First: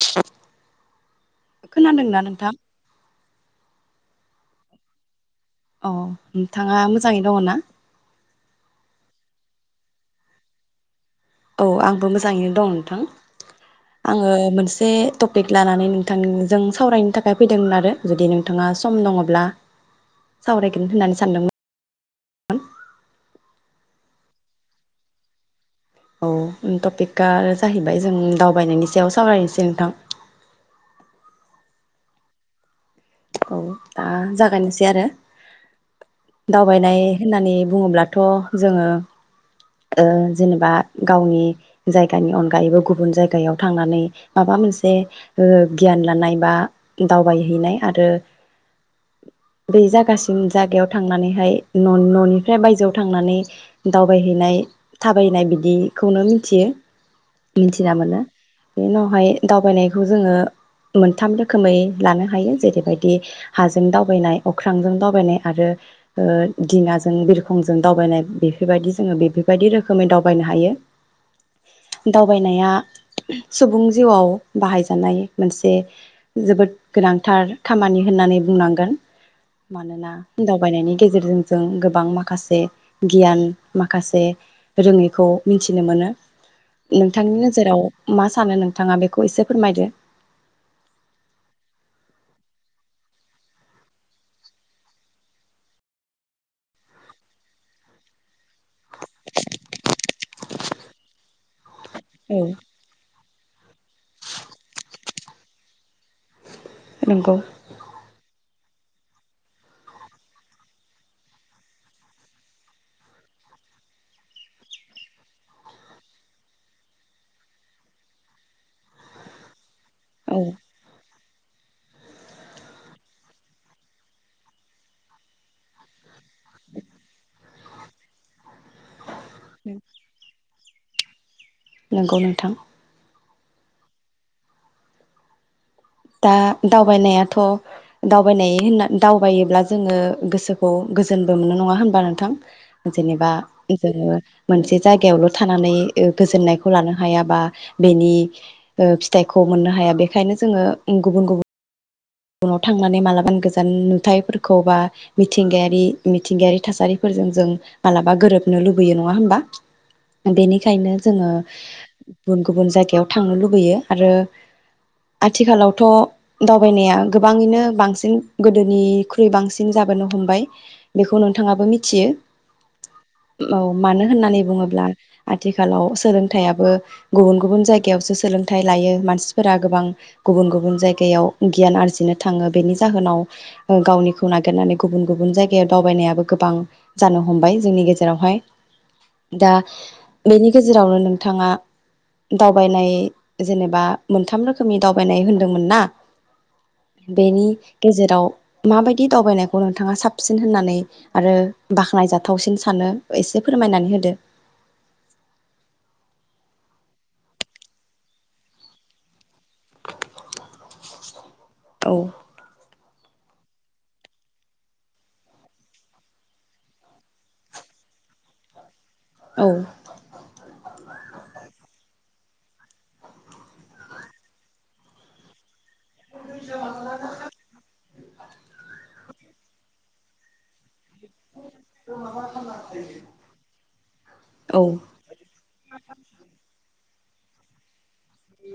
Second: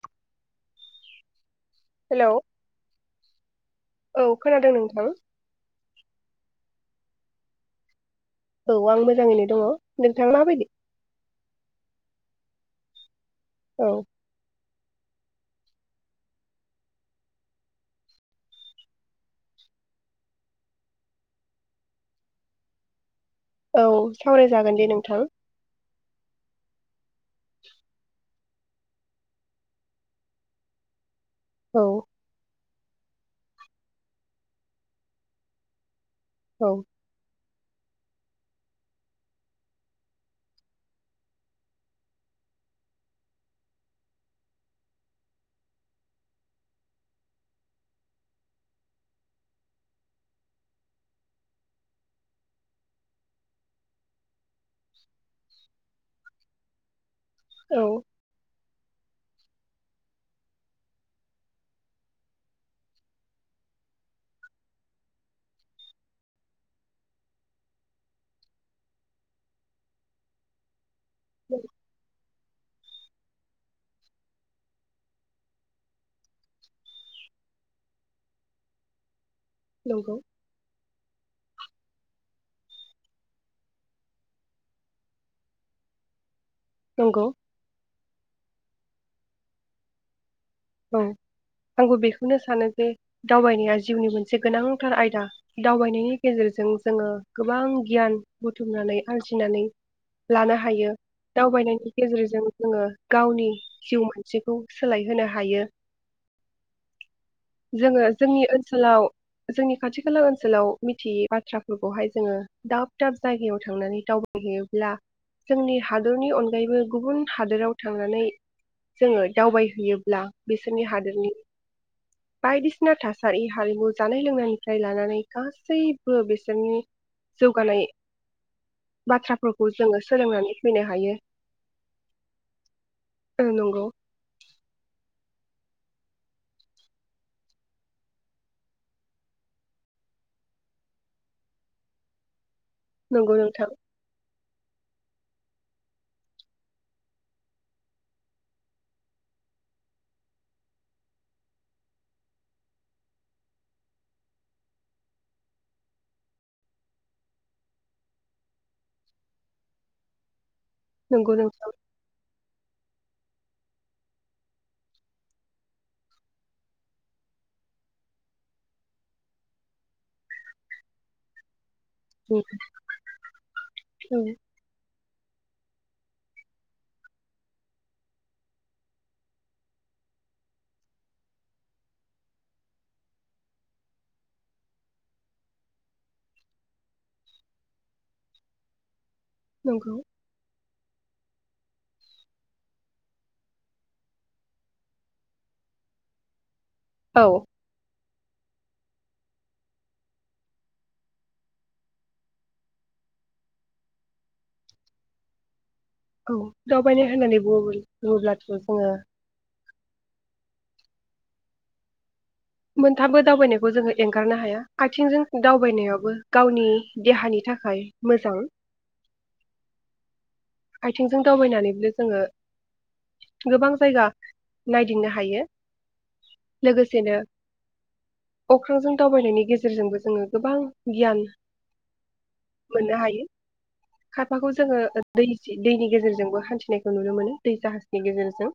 [unintelligible] खोनादोंना हेलौ नोंथां औ खोनादों नोंथां औ नोंथाङा मोजाङै दङ' ना औ आं मोजाङैनो दङ' नोंथाङा माबायदि औ आंबो मोजाङैनो दं नोंथां औ आङो मोनसे एसे टपिक लानानै नोंथांजों सावरायनो थाखाय फैदोंमोन आरो जुदि नोंथाङा सम दङब्ला सावरायगोन होननानै सानदोंमोन औ सावरायजागोन दे नोंथां औ टपिकआ आरो जाहैबाय जों दावबायनायनि सायाव सावरायनोसै नोंथां औ औ दा जागायनोसै आरो औ दावबायनाय होननानै बुङोब्लाथ' जोङो ओ जेनेबा गावनि जायगानि अनगायैबो गुबुन जायगायाव थांनानै माबा मोनसे ओ गियान लानाय बा दावबायहैनाय आरो बै जागासिम जागायाव थांनानैहाय न'-न'निफ्राय बायजोआव थांनानै दावबायहैनाय थाबायहैनाय बिदिखौनो मिथियो मिथिना औ मोनो बे उनावहाय दावबायनायखौ जोङो मोनथाम रोखोमै लानो हायो ज बेबायदि हाजों दावबायनाय अख्रांजों दावबायनाय आरो ओ दिङाजों बिरखंजों दावबायनाय बेफोरबायदि जोङो बेफोरबायदि रोखोमै दावबायनो हायो [inaudible] दावबायनाया सुबुं जिउआव बाहायजानाय मोनसे जोबोद गोनांथार खामानि होननानै बुंनांगोन मानोना नंगौ दावबायनायनि गेजेरजों जों गोबां माखासे गियान माखासे रोङैखौ मिथिनो मोनो नंगौ नोंथांनि नोजोराव मा सानो नों नोंथाङा बेखौ एसे फोरमायदो औ आंबो बेखौनो सानो जे दावबायनाया जिउनि मोनसे गोनांथार आयदा दावबायनायनि गेजेरजों जोङो गोबां गियान बुथुमनानै आरजिनानै लानो हायो दावबायनायनि औ गेजेरजों जोङो गावनि जिउ मानसिखौ सोलायहोनो ह हायो नंगौ जोङो जोंनि ओ ओनसोलाव जोंनि खाथि खाला ओनसोलाव मिथियै बाथ्राफोरखौहाय जोङो दाब दाब जायगायाव थांनानै दावबायहैयोब्ला जोंनि हादरनि अनगायैबो गुबुन हादोराव थांनानै जोङो दावबायहैयो। ला औ बिसोरनि हादोरनि बायदिसिना थासारि हारिमु जानाय लोंनायनिफ्राय लानानै गासैबो बिसोरनि जौगानाय बाथ्राफोरखौ जोङो सोलोंनानै फैनो हायो। नंगौ नोंथां ओ नंगौ दा दावबायनायाथ' दावबायनाय होनना दावबायोब्ला जोङो गोसोखौ गोजोनबो मोनो नङा होनबा नोंथां? जेनेबा नंगौ नोंथां जोङो मोनसे जायगायावल' थानानै ओ गोजोननायखौ लानो हाया बा ओ बेनि फिथाइखौ मोननो हाया बेखायनो जोङो। गुबुन गुबुन उनाव थांनानै मालाबा गोजान नुथायफोरखौ बा मिथिंगायारि मिथिंगायारि थासारिफोरजों जों मालाबा गोरोबनो लुबैयो नङा होमबा बेनिख बेखायनो जोङो नंगौ नोंथां गुबुन गुबुन जायगायाव थांनो लुबैयो आरो आथिखालावथ' दावबायनाया गोबाङैनो बांसिन गोदोनिख्रुइ बांसिन जाबोनो हमबाय बेखौ नोंथाङाबो मिथ मिथियो नंगौ औ मानो होननानै बुङोब्ला आथिखालाव सोलोंथायाबो गुबुन ‌गुबुन जायगायावसो सोलोंथाइ लायो मानसिफोरा गोबां गुबुन गुबुन जायगायाव गियान आरजि नो थाङो बेनि जाहोनाव गावनिखौ नागिरनानै गुबुन गुबुन जायगायाव दावबायनायाबो गोबां जानो हमबाय जोंनि गेजेरावहाय। दा नंगौ बेनि गेजेरावनो नोंथाङा दावबायनाय जेनेबा मोनथाम रोखोमनि दावबायनाय होन्दोंमोन ना औ बेनि गेजेराव माबायदि दावबायनायखौ नोंथाङा साबसिन होननानै आरो बाख्नायजाथावसिन सानो एसे फोरमायनानै होदो। दावबायनो होननानै बुङो बुङोब्लाथ' जोङो औ मोनथामबो दावबायनायखौ जोङो एंगारनो हाया आथिंजों दावबायनायाबो गावनि देहानि थाखाय मोजां औ आथिंजों दावबायनानैबो जोङो गोबां जायगा नायदिंनो हायो। लोगोसेनो [unintelligible] अख्रांजों दावबायनायनि गेजेरजोंबो जोङो गोबां गियान मोननो हायो खायफाखौ औ जोङो ओ दैनि गेजेरजोंबो हान्थिनायखौ नुनो मोनो दै जाहाज नि गेजेरजों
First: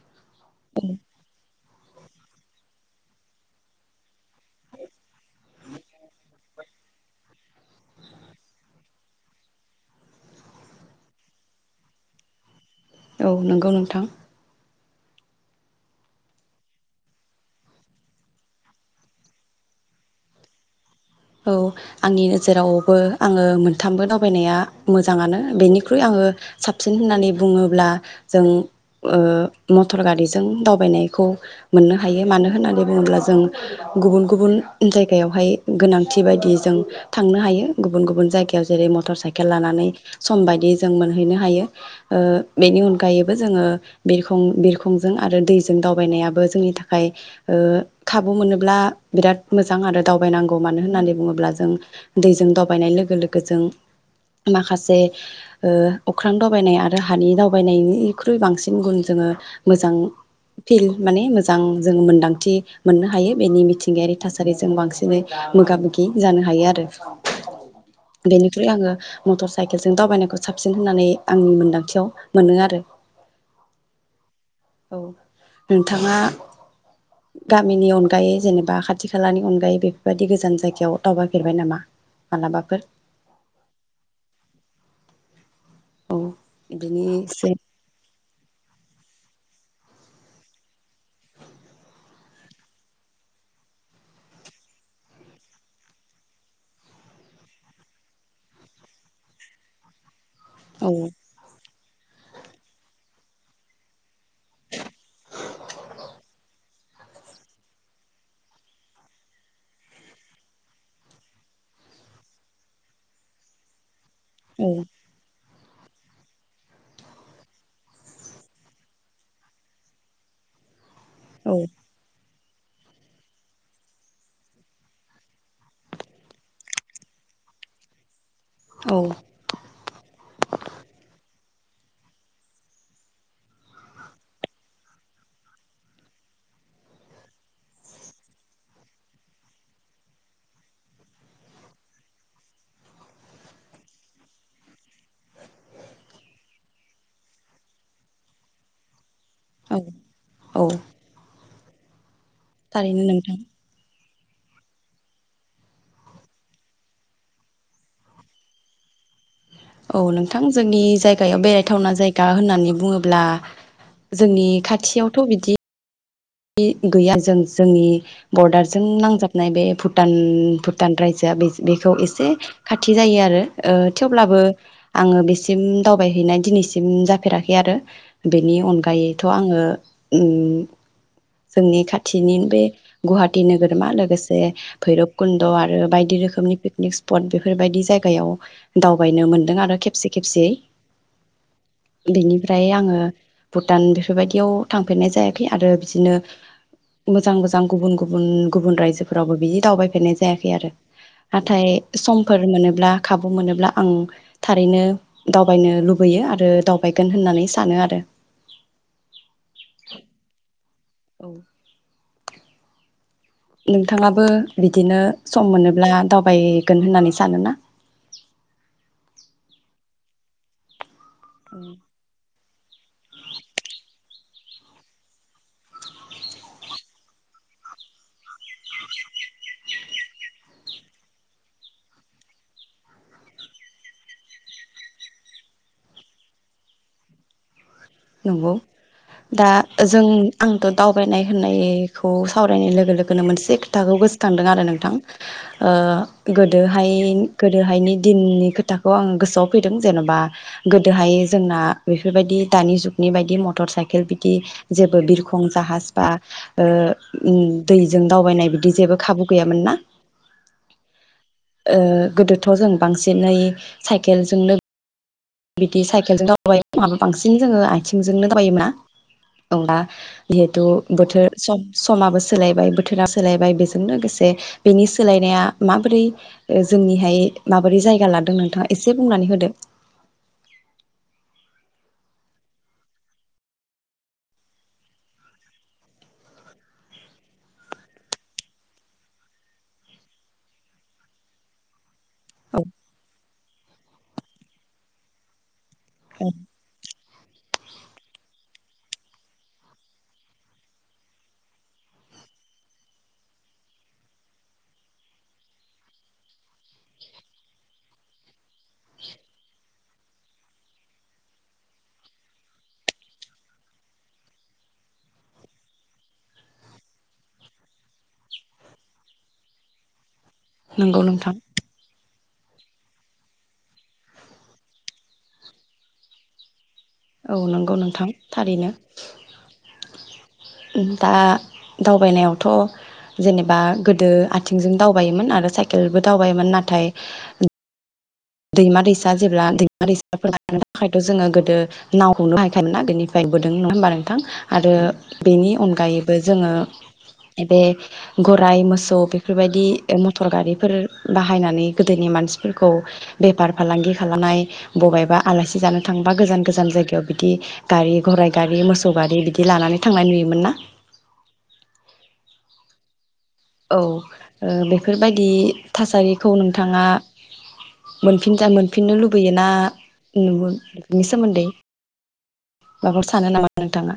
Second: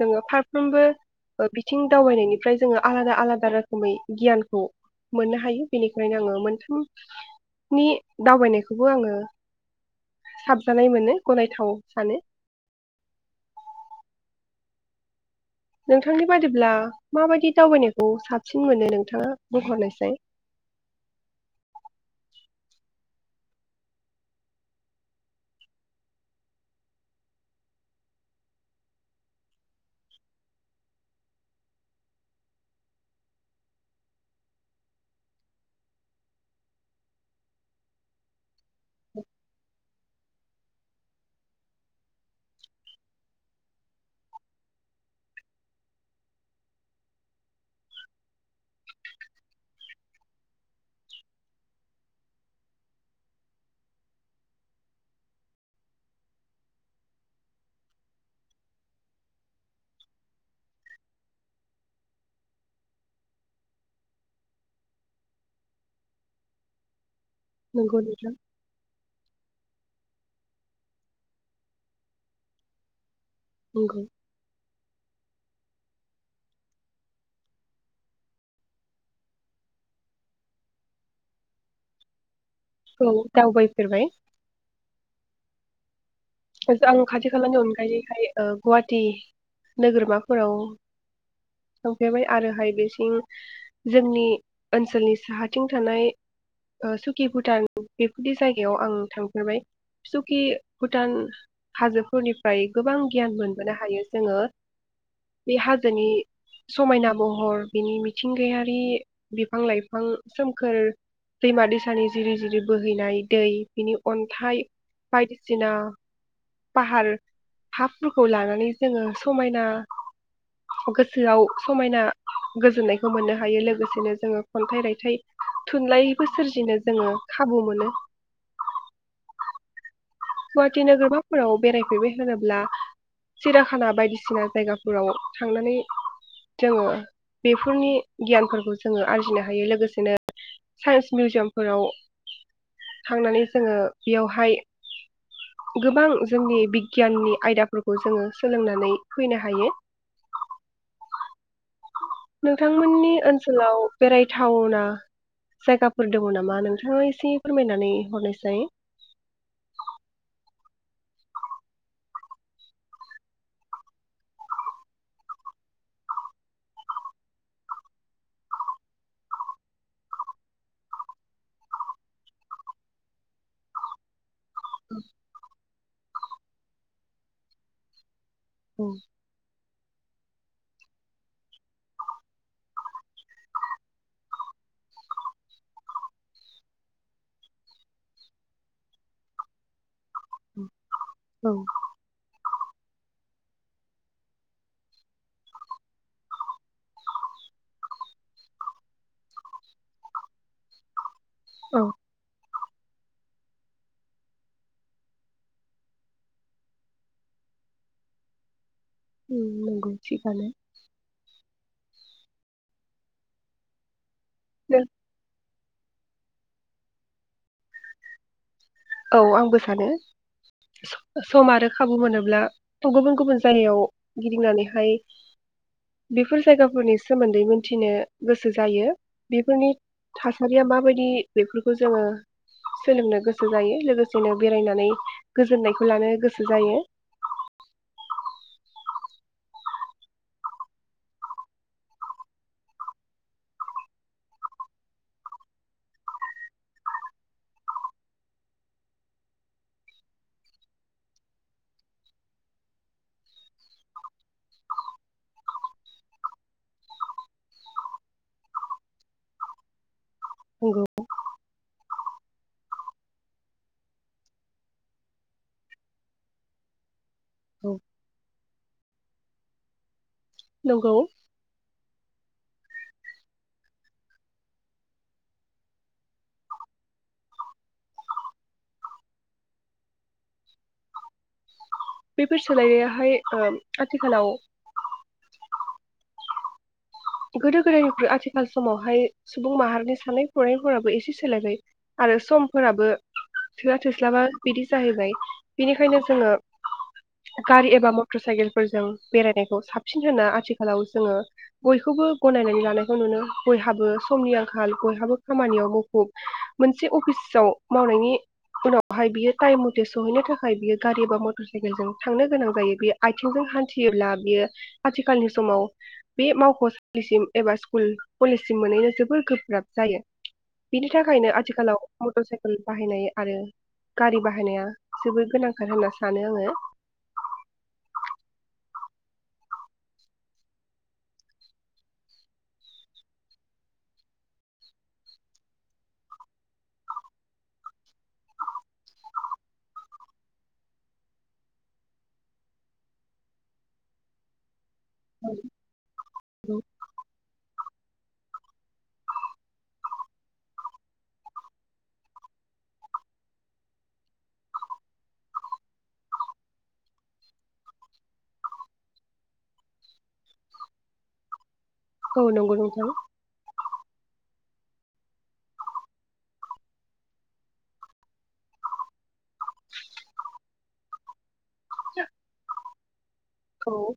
जोङो फारफ्रोमबो बिथ आथिं दावबायनायनिफ्राय जोङो आलादा आलादा रोखोमै गियानखौ मोननो हायो बेनिखायनो आङो मोनथामनि दावबायनायखौबो आङो साबजानाय मोनो गनायथाव सानो। औ नंगौ नोंथां नोंथांनि बादिब्ला माबायदि दावबायनायखौ साबसिन मोनो नोंथाङा बुंहरनाय साय औ आंनि नोजोरावबो आङो मोनथामबो दावबायनाया मोजाङानो बेनिख्रुइ आङो साबसिन होननानै बुङोब्ला जों ओ मटर गारिजों दावबायनायखौ मोननो हायो मानो होननानै बुङोब्ला जों गुबुन गुबुन जायगायावहाय गोनां थि बायदि जों थांनो हायो गुबुन गुबुन जायगायाव जेरै मटर साइकेल लानानै सम बायदियै जों मोनहैनो हायो बेनि अनगायैबो जोङो बिरखं बिरखंजों आरो दैजों दावबायनायाबो जोंनि थाखाय खाबु मोनोब्ला बिराद मोजां आरो दावबायनांगौ मान मानो होननानै बुङोब्ला जों दैजों दावबायनाय लोगो लोगो जों माखासे ओ अख्रां दावबायनाय आरो हानि दावबायनायनिख्रुइ बांसिन गुन जोङो मोजां फिल माने मोजां जों मोन्दांथि मोननो हायो बेनि मिथिंगायारि थासारिजों बांसिनै मोगा मोगि जानो हायो आरो। नंगौ नोंथां बेनिफ्राय आङो मटर साइकेलजों दावबायनायखौ साबसिन होननानै आंनि मोनदांथियाव मोनो आरो नंगौ औ नोंथाङा गामिनि अनगायै जेनेबा खाथि खालानि अनगायै बेफोर बे बायदि गोजान जायगायाव दावबायफेरबाय नामा मालाबाफोर औ दावबायफेरबाय औ बिदिनो आं खाथि एसे खालानि अनगायैखाय ओ गुवाहाटि नोगोरमाफोराव थांफेरबाय आरोहाय बेथिं जोंनि ओनसोलनि साहाथिं थानाय ओ सुकि भुटान बेफोरदि जायगायाव आं थांफेरबाय सु कि औ भुटान हाजोफोरनिफ्राय गोबां गियान मोनबोनो हायो जोङो बे हाजोनि समायना महर बिनि मिथिंगायारि बिफां-लाइफां सोमखोर दैमा-दैसानि जिरि जिरि बोहैनाय दै बिनि अनथाइ औ बायदि सिना पाहार हाफोरखौ लानानै जोङो समायना गो सोआव औ समायना गोजोननायखौ मोननो हायो लोगोसेनो जोङो खनथाइ रायथाइ थुनलाइबो सोरजिनो जोङो खाबु मोनो औ गुवाहाटि नोगोरमाफोराव बेरायफेरबाय होनोब्ला सिराखाना बायदिसिना जायगाफोराव थांनानै जोङो बेफोरनि गियानफोरखौ जोङो आरजिनो हायो लोगोसेनो साइन्स मिउजियामफोराव थांनानै जोङो बेयावहाय गोबां जोंनि बिगियाननि आयदाफोरखौ जोङो सोलोंनानै फैनो हायो औ औ थारैनो नोंथांमोननि नोंथां ओनसोलाव बेरायथावना जायगाफोर दङ नामा नोंथाङा एसे फोरमायनानै हरनायसाय औ नोंथां जोंनि जायगायाव बेरायथावना जायगा होननानै बुङोब्ला जोंनि खाथियावथ' बिदि गैया जों जोंनि बरदारजों नांजाबनाय बे भुटान भुटान रायजोआ बे बेखौ एसे खाथि जायो आरो ओ थेवब्लाबो आङो बेसिम दावबायहैनाय दिनैसिम जाफेराखै आरो बेनि औ अनगायैथ' आङो उम जोंनि खाथिनि बे गुवाहाटि नोगोरमा लोगोसे भैरब कुन्द' आरो बायदि रोखोमनि पिकनिक स्पट बेफोरबायदि जायगायाव दावबायनो मोनदों आरो खेबसे खेबसे औ बेनिफ्राय आङो भुटान बेफोरबायदियाव थांफेरनाय जायाखै आरो बिदिनो मोजां मोजां गुबुन गुबुन गुबुन रायजोफोरावबो बिदि दावबायफेरनाय जायाखै आरो नाथाय औ समफोर मोनो ब्ला खाबु मोनोब्ला आं थारैनो दावबायनो लुबैयो आरो दावबायगोन होननानै सानो आरो उ नंगौ थिखानो औ नोंथाङा बो बिदिनो सम मोनोब्ला दावबायगोन होननानै सानोना? औ आंबो सानो। सम आरो खाबु मोनोब्ला थज्ञगुबुन गुबुन जायगायाव गिदिंनानैहाय बेफोर जायगाफोरनि सोमोन्दै मोनथिनो गोसो जायो बेफोरनि थासारिया माबायदि बेफोरखौ जोङो सोलोंनो गोसो जायो लोगोसेनो बेरायनानै गोजोननायखौ लानो गोसो जायो। नंगौ दा जों आंथ दावबायनाय होननायखौ सावरायनाय लोगो लोगोनो मोनसे खोथाखौ गोसोखांदों आरो नोंथां गोदोहाय गोदोहायनि दिननि खोथाखौ आं गोसोआव फैदों जेन'बा गोदोहाय जोंना बेफोरबायदि दानि जुग नि बायदि मटर साइकेल बिदि जेबो बिरखं जाहाज बा दैजों दावबायनाय बिदि जेबो खाबु गैयामोन ना? नंगौ। ओ गोदोथ जों बांसिनै साइकेलजोंनो बिदि साइकेलजों दावाबायो माबा बांसिन जोङो आथिंजोंनो दावाबायोमोन ना। जिहेतु नंगौ बोथोर सम समाबो सोलायबाय बोथोरा सोलायबाय बेजों लोगोसे बेनि सोलायनाया माबोरै जोंनिहाय माबोरै जायगा लादों नोंथाङा एसे बुंनानै होदो। बेफोर सोलायनायाहाय ओ आथिखालाव गोदो गोदायनिफ्राय आथिखाल समावहाय सुबुं माहारिनि साननाय हनायफोराबो एसे सोलायबाय। आरो औ समफोराबो थोआ। थोस्लाबा बिदि जाहैबाय। बिनिखायनो जोङो गारि एबा मटर साइकेल फोरजों बेरायनायखौ साबसिन होनना आथिखालाव जोङो बयखौबो गनायनानै लानायखौ नुनो बयहाबो समनि आंखाल बयहाबो खामानियाव मुखुब मोनसे अफिसाव मावनायनि उनावहाय बियो टाइम मथे सहैनो थाखाय बियो गारि एबा मटर साइकेलजों थांनो गोनां जायो बियो आथिंजों हान्थियोब्ला बियो आथिखालनि समाव बे मावख'सालिसिम एबा स्कुल कलेजसिम मोनैनो जोबोर गोब्राब जायो। बिनि नंगौ थाखायनो नोंथां आथिखालाव मटर साइकेल बाहायनाय आरो गारि बाहायनाया जोबोर गोनांथार होनना सानो आङो। औ नंगौ नोंथां थारैनो दा दावबायनायावथ जेनेबा गोदो आथिंजों दावबायोमोन आरो साइकेलबो दावबायोमोन नाथाय दैमा दैसा जेब्ला दैमा दैसाफोर लानो थाखायथ' जोङो गोदो नावखौनो बाहायखायोमोन‌ गोनिफ्राय बोदों नङा होमबा नोंथां। आरो बेनि अनगायैबो जोङो बे गराय मोसौ बेफोरबायदि मटर गारिफोर बाहायनानै गोदोनि मानसिफोरखौ बेफार फालांगि खालामनाय बबाइबा आलासि जानो थांबा गोजान गोजान जायगायाव बिदि गारि घराइ गारि मोसौ गारि बिदि लानानै थांनाय नुयोमोन ना? औ नंगौ नोंथां। औ बेफोरबायदि थासारिखौ नोंथाङा मोनफिनजा मोनफिननो लुबैयो बैयोना नु बिनि सोमोन्दै [inaudible] [unintelligible] सानो नामा नोंथाङा? औ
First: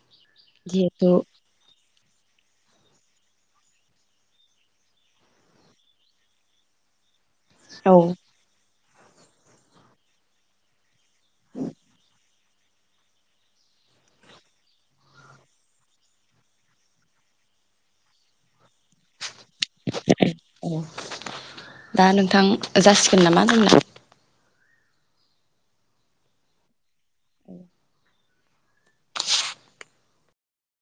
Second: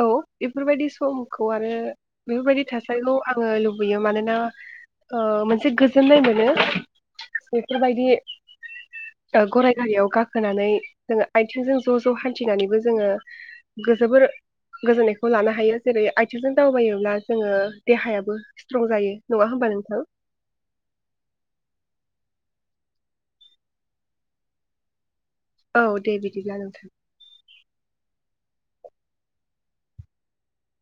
औ बेफोरबायदि जिहेथु समखौ आरो बेफोरबायदि थासारिखौ आङो लुबैयो मानोना मोनसे गोजोननाय मोनो। औ बेफोरबायदि ओ गराय गारियाव गाखोनानै जोङो आथिंजों ज' ज' हान्थिनानैबो जोङो जोबोर गोजोननायखौ लानो हायो जेरै आइथिंजों दावबायोब्ला जोङो देहायाबो स्ट्रं जायो नङा होमबा नोंथां दा नोंथां जासिगोन नामा दोननो औ दे बिदिब्ला नोंथां